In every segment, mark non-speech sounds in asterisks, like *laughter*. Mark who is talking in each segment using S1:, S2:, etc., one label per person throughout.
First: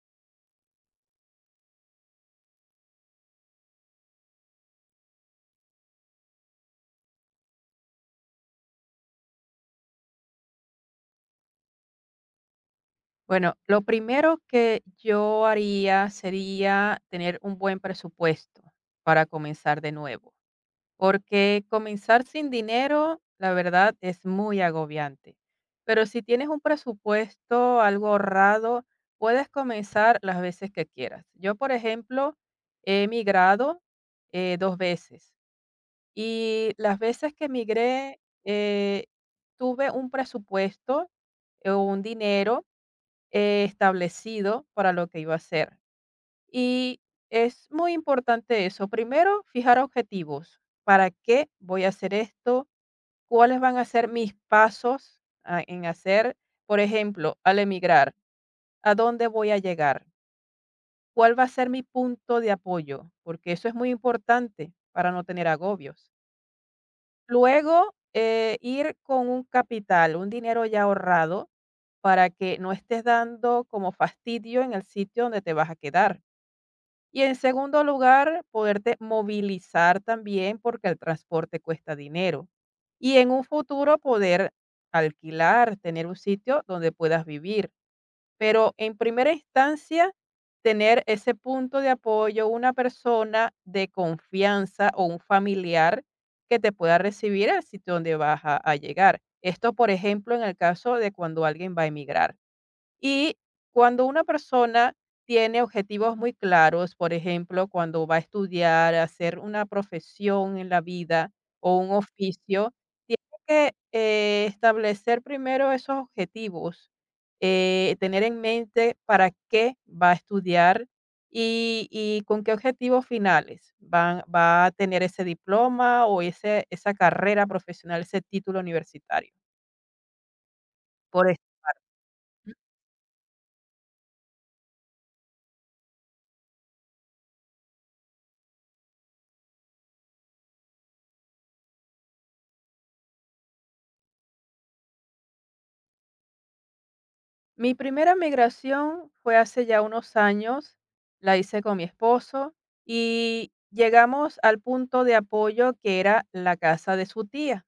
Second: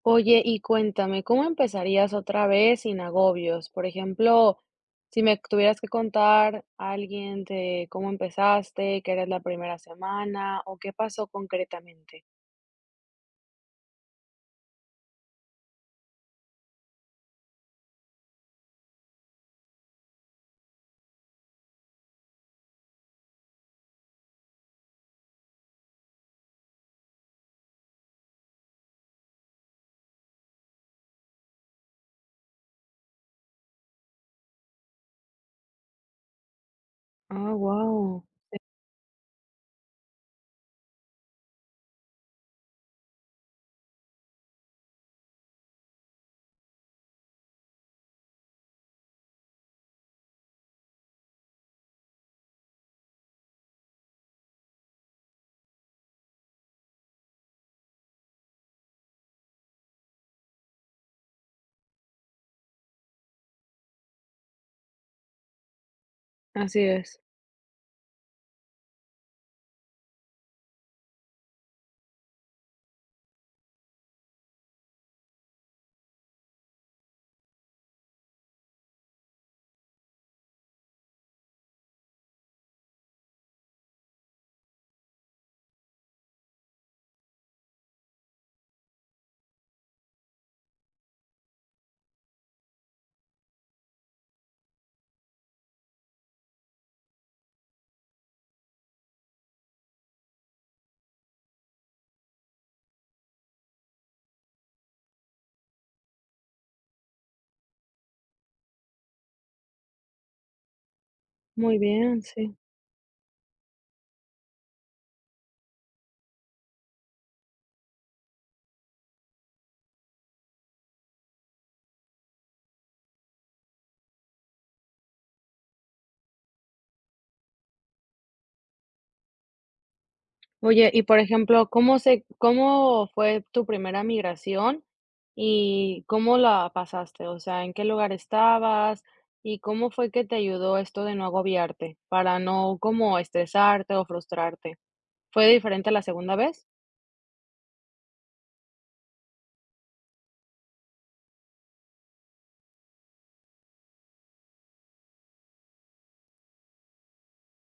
S1: Oye, y cuéntame, ¿cómo empezarías otra vez sin agobios? Por ejemplo, si me tuvieras que contar a alguien de cómo empezaste, que eres la primera semana o qué pasó concretamente.
S2: Bueno, lo primero que yo haría sería tener un buen presupuesto para comenzar de nuevo, porque comenzar sin dinero, la verdad, es muy agobiante. Pero si tienes un presupuesto, algo ahorrado, puedes comenzar las veces que quieras. Yo, por ejemplo, he migrado dos veces y las veces que
S1: Ah,
S2: migré,
S1: wow.
S2: tuve un presupuesto, un dinero establecido para lo que iba a hacer. Y es muy importante eso. Primero, fijar objetivos. ¿Para qué voy a hacer esto? ¿Cuáles van a ser mis pasos en hacer? Por ejemplo, al emigrar, ¿a dónde voy a llegar? ¿Cuál va a ser mi punto de apoyo? Porque eso es muy importante para no tener agobios.
S1: Así es.
S2: Luego, ir con un capital, un dinero ya ahorrado, para que no estés dando como fastidio en el sitio donde te vas a quedar. Y en segundo lugar, poderte movilizar también porque el transporte cuesta dinero. Y en un futuro poder alquilar, tener un sitio donde puedas vivir. Pero en primera instancia, tener ese punto de apoyo, una persona de confianza o un familiar que te pueda recibir al sitio donde vas a llegar. Esto, por ejemplo, en el caso de cuando alguien va a emigrar. Y cuando una persona tiene objetivos muy claros, por ejemplo, cuando va a estudiar, a hacer una profesión en la vida o
S1: Muy
S2: un
S1: bien, sí.
S2: oficio, tiene que establecer primero esos objetivos, tener en mente para qué va a estudiar y con qué objetivos finales va a tener ese diploma o esa carrera profesional, ese título universitario.
S1: Oye, y por
S2: Por esta
S1: ejemplo,
S2: parte.
S1: ¿ cómo fue tu primera migración y cómo la pasaste? O sea, ¿en qué lugar estabas? ¿Y cómo fue que te ayudó esto de no agobiarte para no como estresarte o frustrarte? ¿Fue diferente a la segunda vez?
S2: Mi primera migración fue hace ya unos años, la hice con mi esposo y llegamos al punto de apoyo que era la casa de su tía.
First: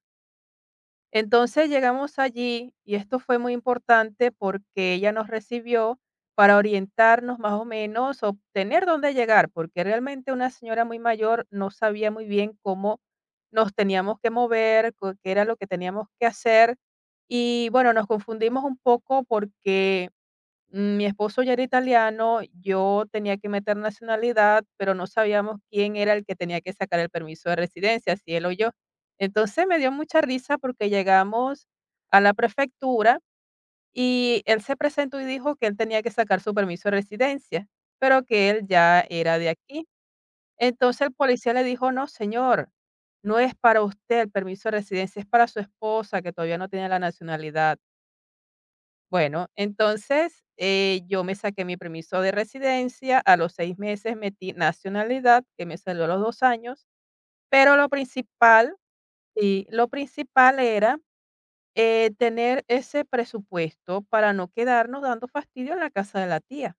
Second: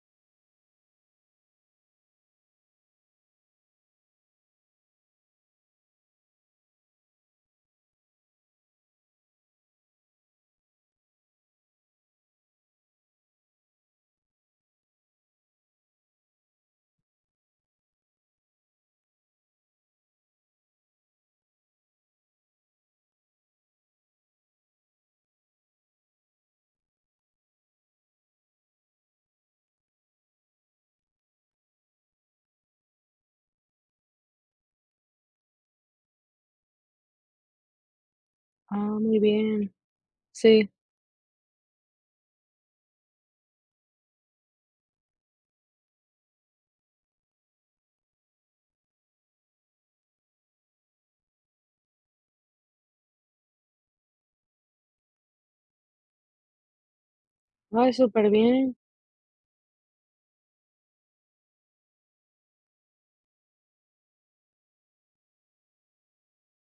S2: Entonces llegamos allí y esto fue muy importante porque ella nos recibió para orientarnos más o menos, obtener dónde llegar, porque realmente una señora muy mayor no sabía muy bien cómo nos teníamos que mover, qué era lo que teníamos que hacer. Y bueno, nos confundimos un poco porque mi esposo ya era italiano, yo tenía que meter nacionalidad, pero no sabíamos quién era el que tenía que sacar el permiso de residencia, si él o yo. Entonces me dio mucha risa porque llegamos a la prefectura y él se presentó y dijo que él tenía que sacar su permiso de residencia, pero que él
S1: Ah,
S2: ya
S1: muy
S2: era de
S1: bien.
S2: aquí.
S1: Sí.
S2: Entonces el policía le dijo: "No, señor, no es para usted el permiso de residencia, es para su esposa que todavía no tiene la nacionalidad". Bueno, entonces, yo me saqué mi permiso de residencia, a los 6 meses metí nacionalidad, que me salió a los 2 años, pero lo
S1: Ay, súper bien.
S2: principal sí, lo principal era, tener ese presupuesto para no quedarnos dando fastidio en la casa de la tía.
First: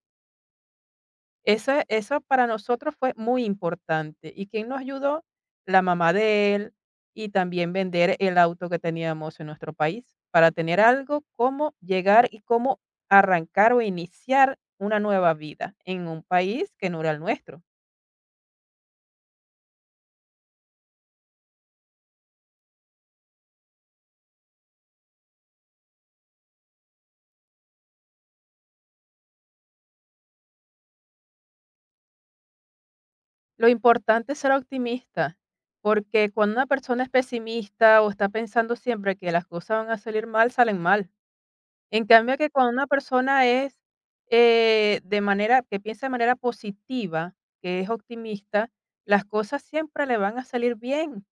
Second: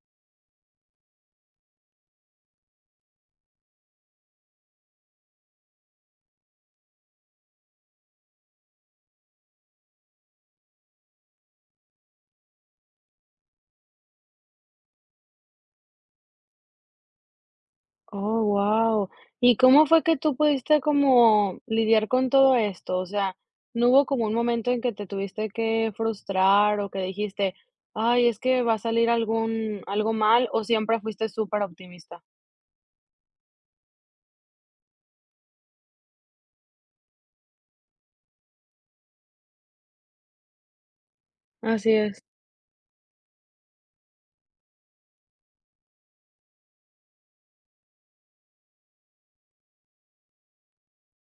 S2: Eso para nosotros fue muy importante. ¿Y quién nos ayudó? La mamá de él, y también vender el auto que teníamos en nuestro país, para tener algo, cómo llegar y cómo arrancar o iniciar una nueva vida en un país que no era el nuestro.
S1: Oh, guau. ¿Y cómo fue que tú pudiste como lidiar con todo esto? O sea, ¿no hubo como un momento en que te tuviste que frustrar o que dijiste: "Ay, es que va a salir algún algo mal", o siempre fuiste súper optimista?
S2: Lo importante es ser optimista, porque cuando una persona es pesimista o está pensando siempre que las cosas van a salir mal, salen mal.
S1: Así
S2: En
S1: es.
S2: cambio, que cuando una persona es que piensa de manera positiva, que es optimista, las cosas siempre le van a salir bien.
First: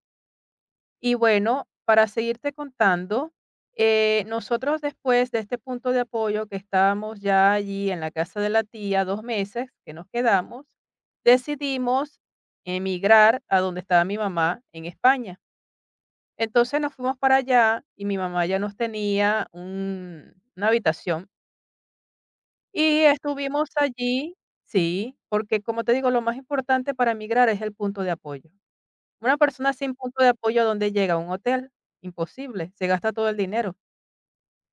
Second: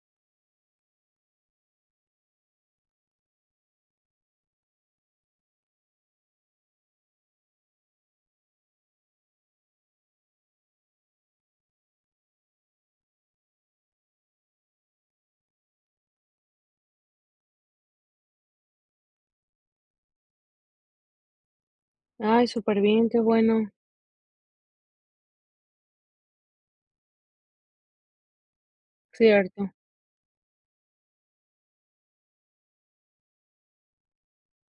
S2: Y bueno, para seguirte contando, nosotros después de este punto de apoyo que estábamos ya allí en la casa de la tía 2 meses que nos quedamos, decidimos emigrar a donde estaba mi mamá en España. Entonces nos fuimos para allá y mi mamá ya nos tenía una habitación
S1: Ay, súper
S2: y
S1: bien, qué
S2: estuvimos
S1: bueno.
S2: allí sí, porque, como te digo, lo más importante para emigrar es el punto de apoyo. Una
S1: Cierto.
S2: persona sin punto de apoyo, ¿a dónde llega? ¿A un hotel? Imposible, se gasta todo el dinero.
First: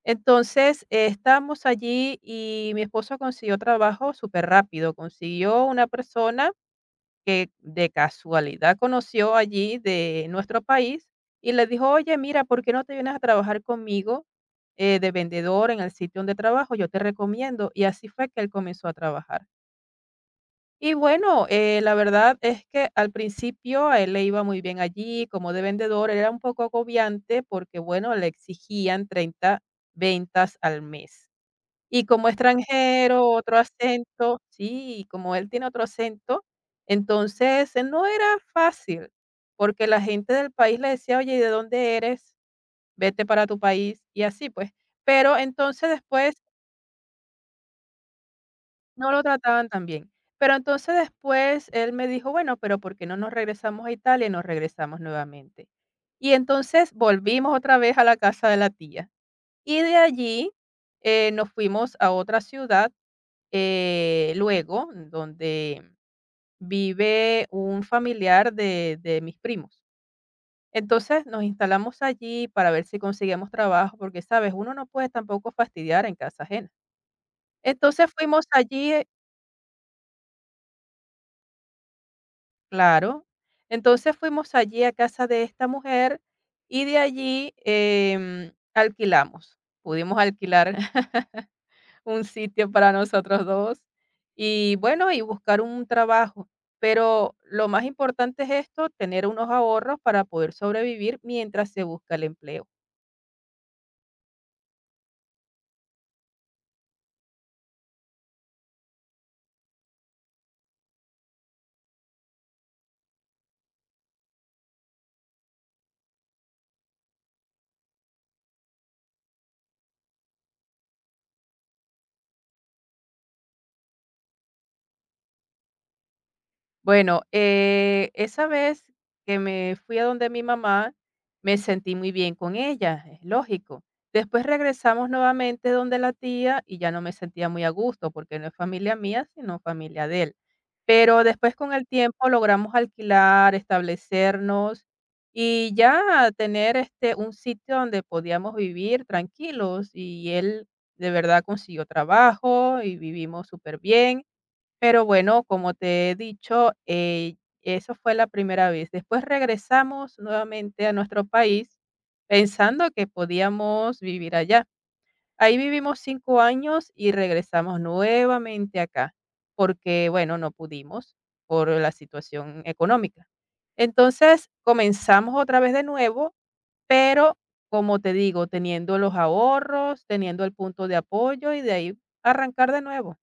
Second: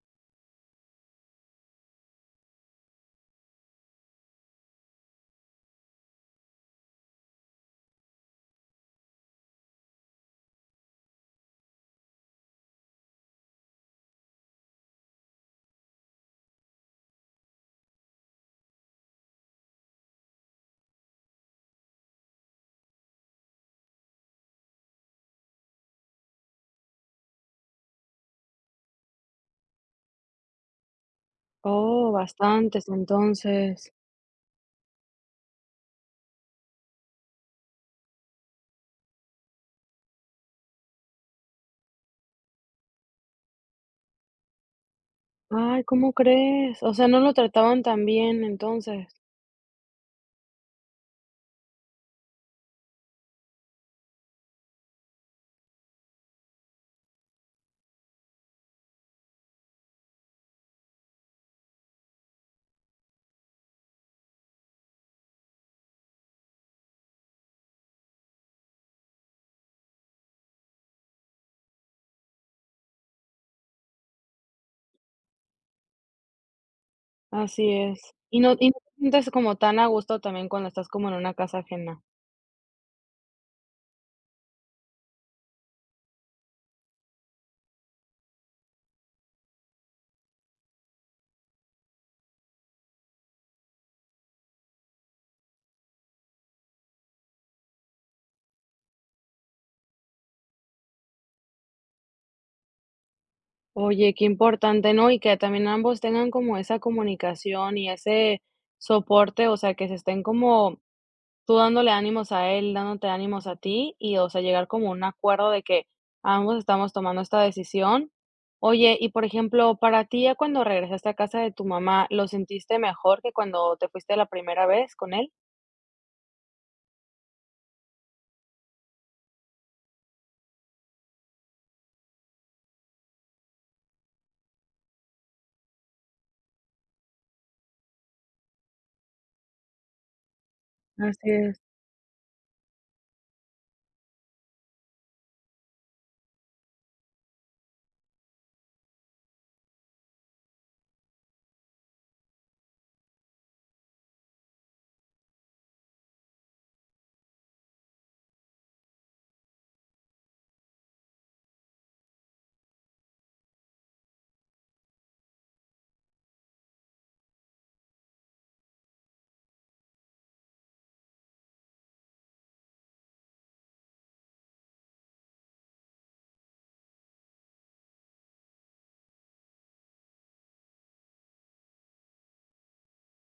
S2: Entonces, estábamos allí y mi esposo consiguió trabajo súper rápido, consiguió una persona que de casualidad conoció allí de nuestro país y le dijo: "Oye, mira, ¿por qué no te vienes a trabajar conmigo, de vendedor en el sitio donde trabajo? Yo te recomiendo". Y así fue que él comenzó a trabajar. Y bueno, la verdad es que al principio a él le iba muy bien allí, como de vendedor, era un poco agobiante porque, bueno, le exigían 30 ventas al mes. Y
S1: Oh,
S2: como
S1: bastantes,
S2: extranjero, otro
S1: entonces.
S2: acento, sí. Y como él tiene otro acento, entonces no era fácil, porque la gente del país le decía: "Oye, ¿y de dónde eres? Vete para tu país". Y así pues. Pero
S1: Ay,
S2: entonces
S1: ¿cómo
S2: después
S1: crees? O sea, no lo trataban tan bien, entonces.
S2: no lo trataban tan bien. Pero entonces después él me dijo: "Bueno, pero ¿por qué no nos regresamos a Italia?". Y nos regresamos nuevamente. Y entonces volvimos otra vez a la casa de la tía. Y de allí nos fuimos a otra ciudad, luego, donde vive un familiar de mis primos. Entonces nos instalamos allí para ver si conseguíamos trabajo, porque, sabes, uno no puede tampoco fastidiar en casa ajena.
S1: Así es.
S2: Entonces
S1: Y
S2: fuimos
S1: no y no
S2: allí.
S1: te sientes como tan a gusto también cuando estás como en una casa ajena.
S2: Claro. Entonces fuimos allí a casa de esta mujer y de allí, alquilamos. Pudimos alquilar *laughs* un sitio para nosotros 2 y bueno, y buscar un trabajo. Pero lo más importante es esto, tener unos ahorros para poder sobrevivir mientras se busca el empleo.
S1: Oye, qué importante, ¿no? Y que también ambos tengan como esa comunicación y ese soporte, o sea, que se estén como tú dándole ánimos a él, dándote ánimos a ti y, o sea, llegar como a un acuerdo de que ambos estamos tomando esta decisión. Oye, y por ejemplo, para ti ya cuando regresaste a casa de tu mamá, ¿lo sentiste mejor que cuando te fuiste la primera vez con él?
S2: Bueno, esa vez que me fui a donde mi mamá, me sentí muy bien con ella, es lógico. Después regresamos nuevamente donde la tía y ya no me sentía muy a gusto porque no es familia mía, sino familia de él. Pero
S1: Así
S2: después
S1: es.
S2: con el tiempo logramos alquilar, establecernos y ya tener este un sitio donde podíamos vivir tranquilos y él de verdad consiguió trabajo y vivimos súper bien, pero bueno, como te he dicho, eso fue la primera vez. Después regresamos nuevamente a nuestro país pensando que podíamos vivir allá. Ahí vivimos 5 años y regresamos nuevamente acá, porque bueno, no pudimos por la situación económica. Entonces comenzamos otra vez de nuevo, pero como te digo, teniendo los ahorros, teniendo el punto de apoyo y de ahí arrancar de nuevo.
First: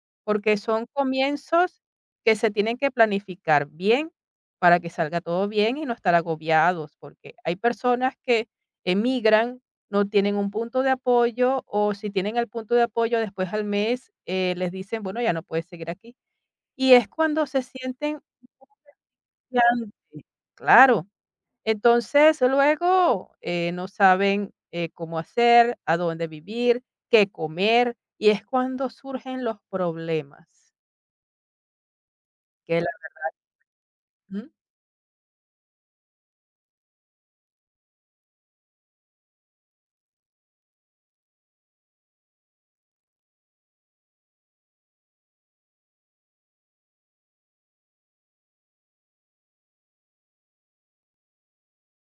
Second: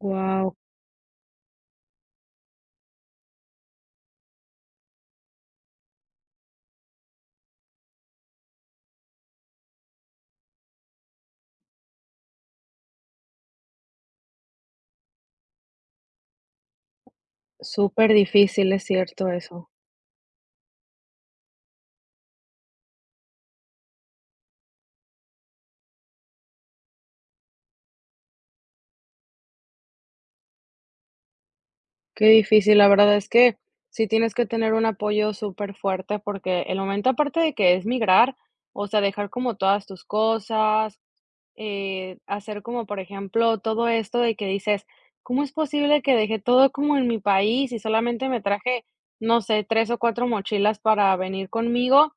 S1: Wow.
S2: Porque son comienzos que se tienen que planificar bien para que salga todo bien y no estar agobiados, porque hay personas que emigran, no tienen un punto de apoyo o si tienen el punto de apoyo después al mes les dicen: "Bueno, ya no puedes seguir aquí". Y es cuando se
S1: Súper
S2: sienten
S1: difícil, es cierto eso.
S2: gigante, claro. Entonces luego no saben cómo hacer, a dónde vivir, qué comer y es cuando surgen los problemas.
S1: Qué difícil,
S2: Que
S1: la
S2: la-
S1: verdad es que sí tienes que
S2: ¿Mm?
S1: tener un apoyo súper fuerte porque el momento aparte de que es migrar, o sea, dejar como todas tus cosas, hacer como, por ejemplo, todo esto de que dices, ¿cómo es posible que dejé todo como en mi país y solamente me traje, no sé, tres o cuatro mochilas para venir conmigo?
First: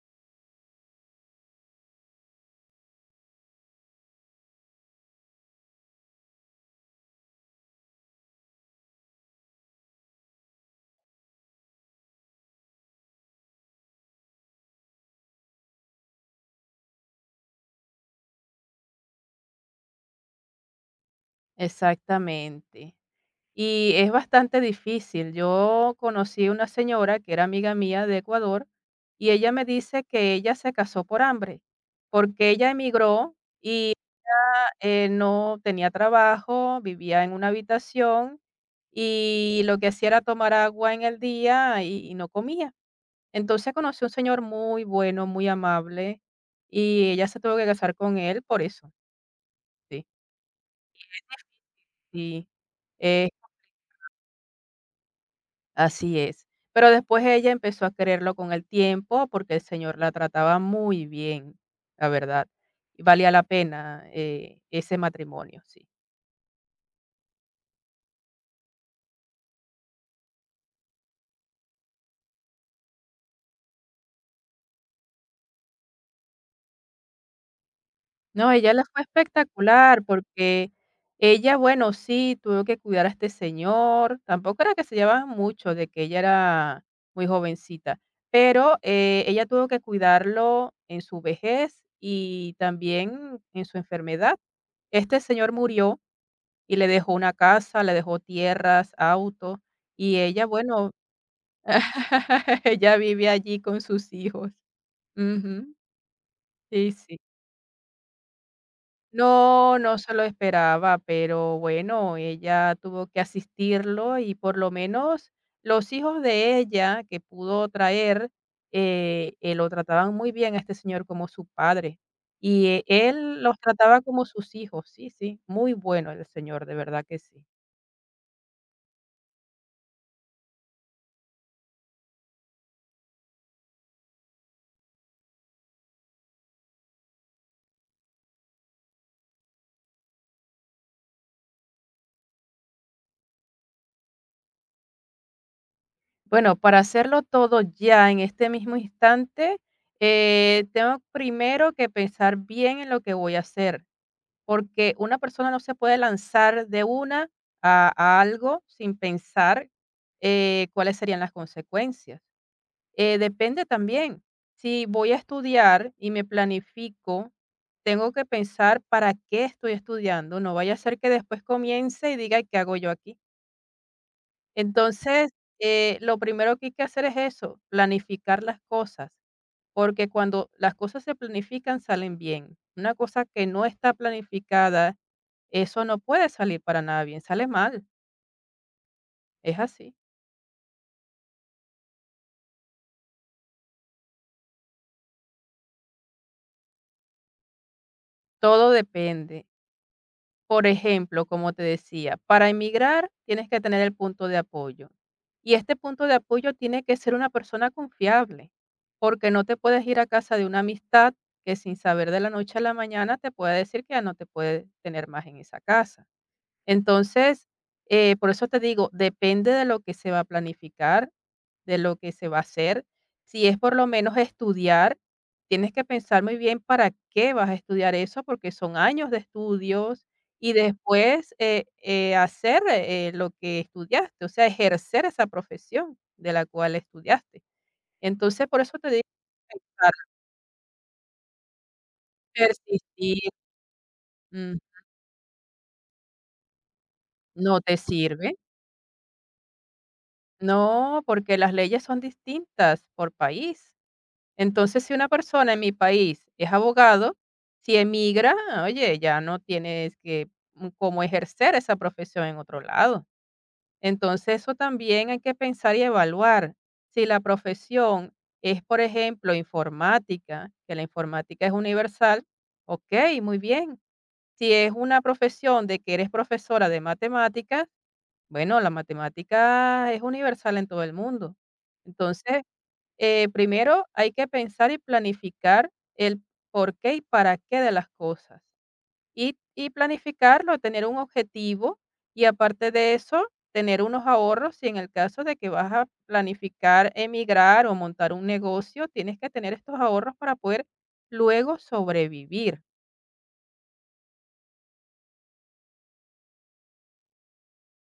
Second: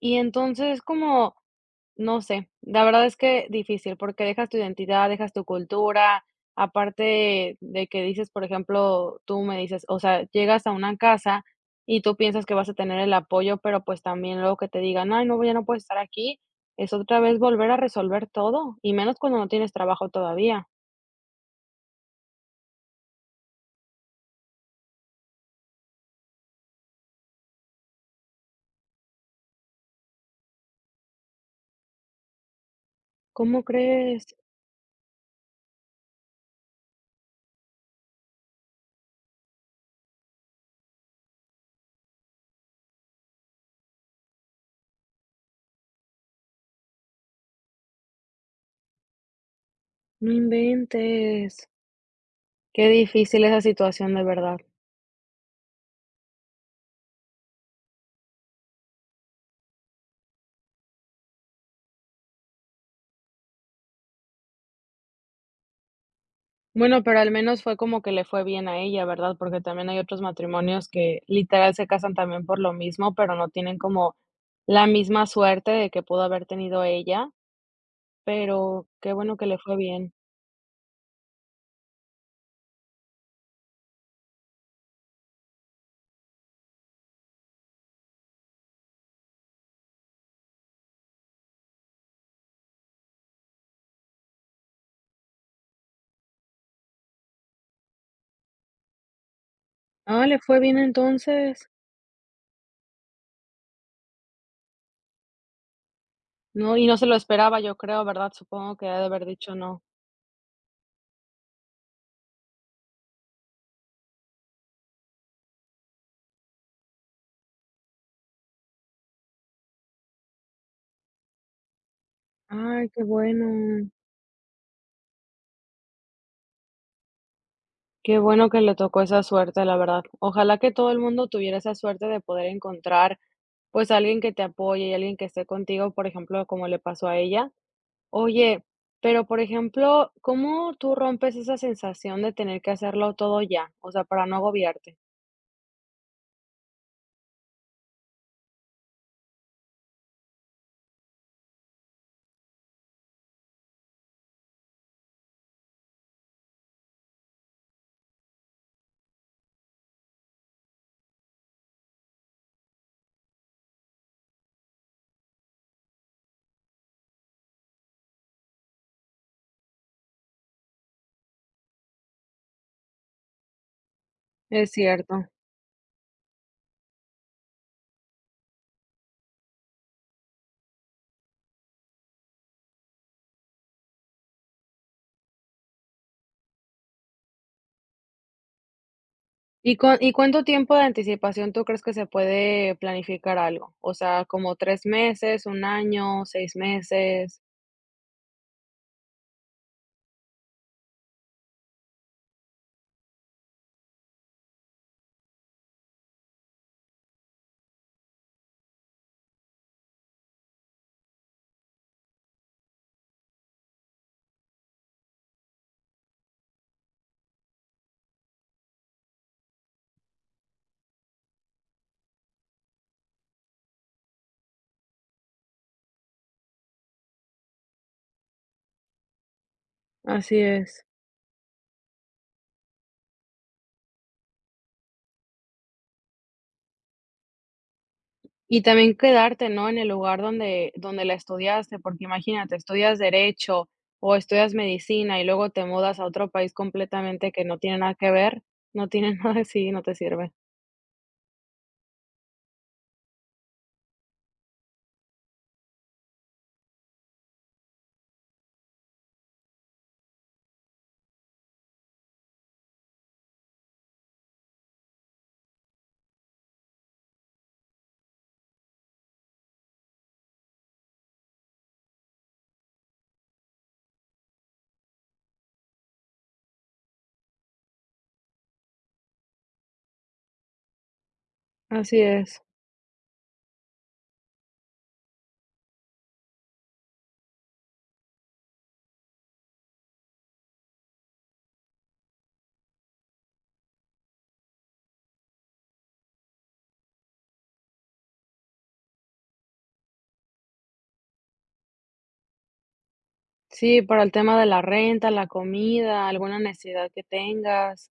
S1: Y entonces como no sé, la verdad es que difícil, porque dejas tu identidad, dejas tu cultura, aparte de que dices, por ejemplo, tú me dices, o sea, llegas a una casa y tú piensas que vas a tener el apoyo, pero pues también luego que te digan, ay, no, ya no puedes estar aquí, es otra vez volver a resolver todo, y menos cuando no tienes trabajo todavía.
S2: Exactamente. Y es bastante difícil. Yo conocí una señora que era amiga mía de Ecuador y ella me dice que ella se casó por hambre, porque ella emigró
S1: ¿Cómo
S2: y
S1: crees?
S2: ella, no tenía trabajo, vivía en una habitación y lo que hacía era tomar agua en el día y no comía. Entonces conoció un señor muy bueno, muy amable y ella se tuvo que casar con él por eso. Sí,
S1: No inventes.
S2: sí.
S1: Qué difícil esa situación, de verdad.
S2: Así es. Pero después ella empezó a quererlo con el tiempo porque el señor la trataba muy bien, la verdad. Y valía la pena, ese matrimonio, sí.
S1: Bueno, pero al menos fue como que le fue bien a ella, ¿verdad? Porque también hay otros matrimonios que literal se casan también por lo mismo, pero no tienen como la misma suerte de que pudo haber tenido ella,
S2: No, ella le
S1: pero
S2: fue
S1: qué bueno que le fue
S2: espectacular
S1: bien.
S2: porque ella, bueno, sí, tuvo que cuidar a este señor. Tampoco era que se llevaban mucho, de que ella era muy jovencita, pero, ella tuvo que cuidarlo en su vejez y también en su enfermedad. Este señor murió y le dejó una casa, le dejó tierras, auto, y
S1: Ah, le
S2: ella,
S1: fue bien
S2: bueno,
S1: entonces.
S2: *laughs* ella vive allí con sus hijos. Ujú.
S1: No, y
S2: Sí,
S1: no se lo
S2: sí.
S1: esperaba, yo creo, ¿verdad? Supongo que ha de haber dicho
S2: No,
S1: no.
S2: no se lo esperaba, pero bueno, ella tuvo que asistirlo y por lo menos los hijos de ella que pudo traer, lo trataban muy bien a este señor como su padre. Y,
S1: Ay, qué
S2: él los
S1: bueno.
S2: trataba como sus hijos. Sí, sí, muy bueno el señor, de verdad que sí.
S1: Qué bueno que le tocó esa suerte, la verdad. Ojalá que todo el mundo tuviera esa suerte de poder encontrar, pues, alguien que te apoye y alguien que esté contigo, por ejemplo, como le pasó a ella. Oye, pero por ejemplo, ¿cómo tú rompes esa sensación de tener que hacerlo todo ya? O sea, para no agobiarte.
S2: Bueno, para hacerlo todo ya en este mismo instante, tengo primero que pensar bien en lo que voy a hacer, porque una persona no se puede lanzar de una a algo sin pensar cuáles serían las consecuencias. Depende también, si voy a estudiar y me planifico, tengo que pensar para qué estoy estudiando, no vaya a ser que después comience y diga: "¿Qué hago yo aquí?".
S1: Es cierto.
S2: Entonces, lo primero que hay que hacer es eso, planificar las cosas, porque cuando las cosas se planifican salen bien. Una cosa que no está planificada, eso no puede salir para nada bien, sale mal, es
S1: ¿Y
S2: así.
S1: cuán y cuánto tiempo de anticipación tú crees que se puede planificar algo? O sea, ¿como 3 meses, un año, 6 meses?
S2: Todo depende. Por ejemplo, como te decía, para emigrar tienes que tener el punto de apoyo. Y este punto de apoyo tiene que ser una persona confiable, porque no te puedes ir a casa de una amistad que sin saber de la noche a la mañana te pueda decir que ya no te puede tener más en esa casa. Entonces, por eso te digo, depende de lo que se va a planificar, de lo que se va a hacer. Si es por lo menos estudiar, tienes que pensar muy bien para qué vas a estudiar eso, porque son años de estudios
S1: Así
S2: y
S1: es.
S2: después hacer lo que estudiaste, o sea, ejercer esa profesión de la cual estudiaste. Entonces, por
S1: Y
S2: eso te
S1: también
S2: digo,
S1: quedarte, ¿no?, en el
S2: pensar,
S1: lugar donde la estudiaste, porque imagínate, estudias
S2: persistir,
S1: derecho o estudias
S2: mm,
S1: medicina y luego te mudas a otro país completamente que no
S2: no te
S1: tiene nada que
S2: sirve.
S1: ver, no tiene *laughs* nada, sí, no te sirve.
S2: No, porque las leyes son distintas por país. Entonces, si una persona en mi país es abogado, si emigra, oye, ya no tienes que cómo ejercer esa profesión en otro lado. Entonces, eso también hay que pensar y evaluar. Si la profesión es, por ejemplo, informática, que la informática es universal, ok, muy bien. Si es una profesión de que eres profesora de matemáticas, bueno, la matemática es universal en todo el mundo.
S1: Así es.
S2: Entonces, primero hay que pensar y planificar el por qué y para qué de las cosas. Y planificarlo, tener un objetivo y aparte de eso, tener unos ahorros si en el caso de que vas a planificar emigrar o montar un negocio, tienes que tener estos ahorros para poder luego sobrevivir.
S1: Sí, para el tema de la renta, la comida, alguna necesidad que tengas.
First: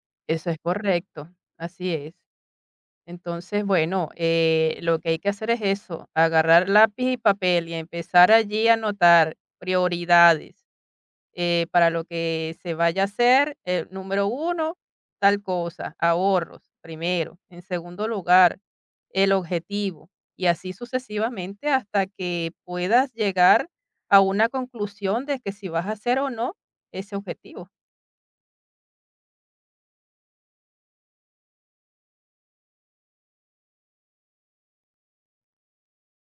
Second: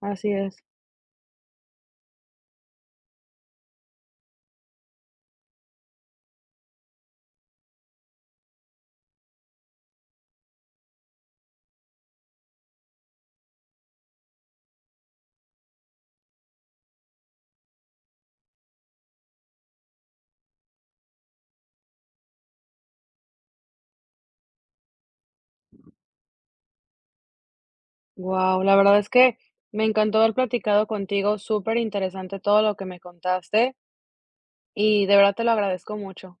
S1: Así
S2: Eso
S1: es.
S2: es correcto, así es. Entonces, bueno, lo que hay que hacer es eso, agarrar lápiz y papel y empezar allí a anotar prioridades para lo que se vaya a hacer, número uno, tal cosa, ahorros, primero. En segundo lugar, el objetivo. Y así sucesivamente hasta que puedas llegar a una conclusión de que si vas a hacer o no ese objetivo.
S1: Wow, la verdad es que me encantó haber platicado contigo, súper interesante todo lo que me contaste y de verdad te lo agradezco mucho.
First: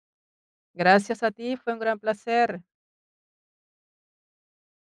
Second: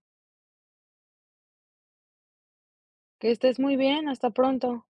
S2: Gracias a ti, fue un gran placer.
S1: Que estés muy bien, hasta pronto.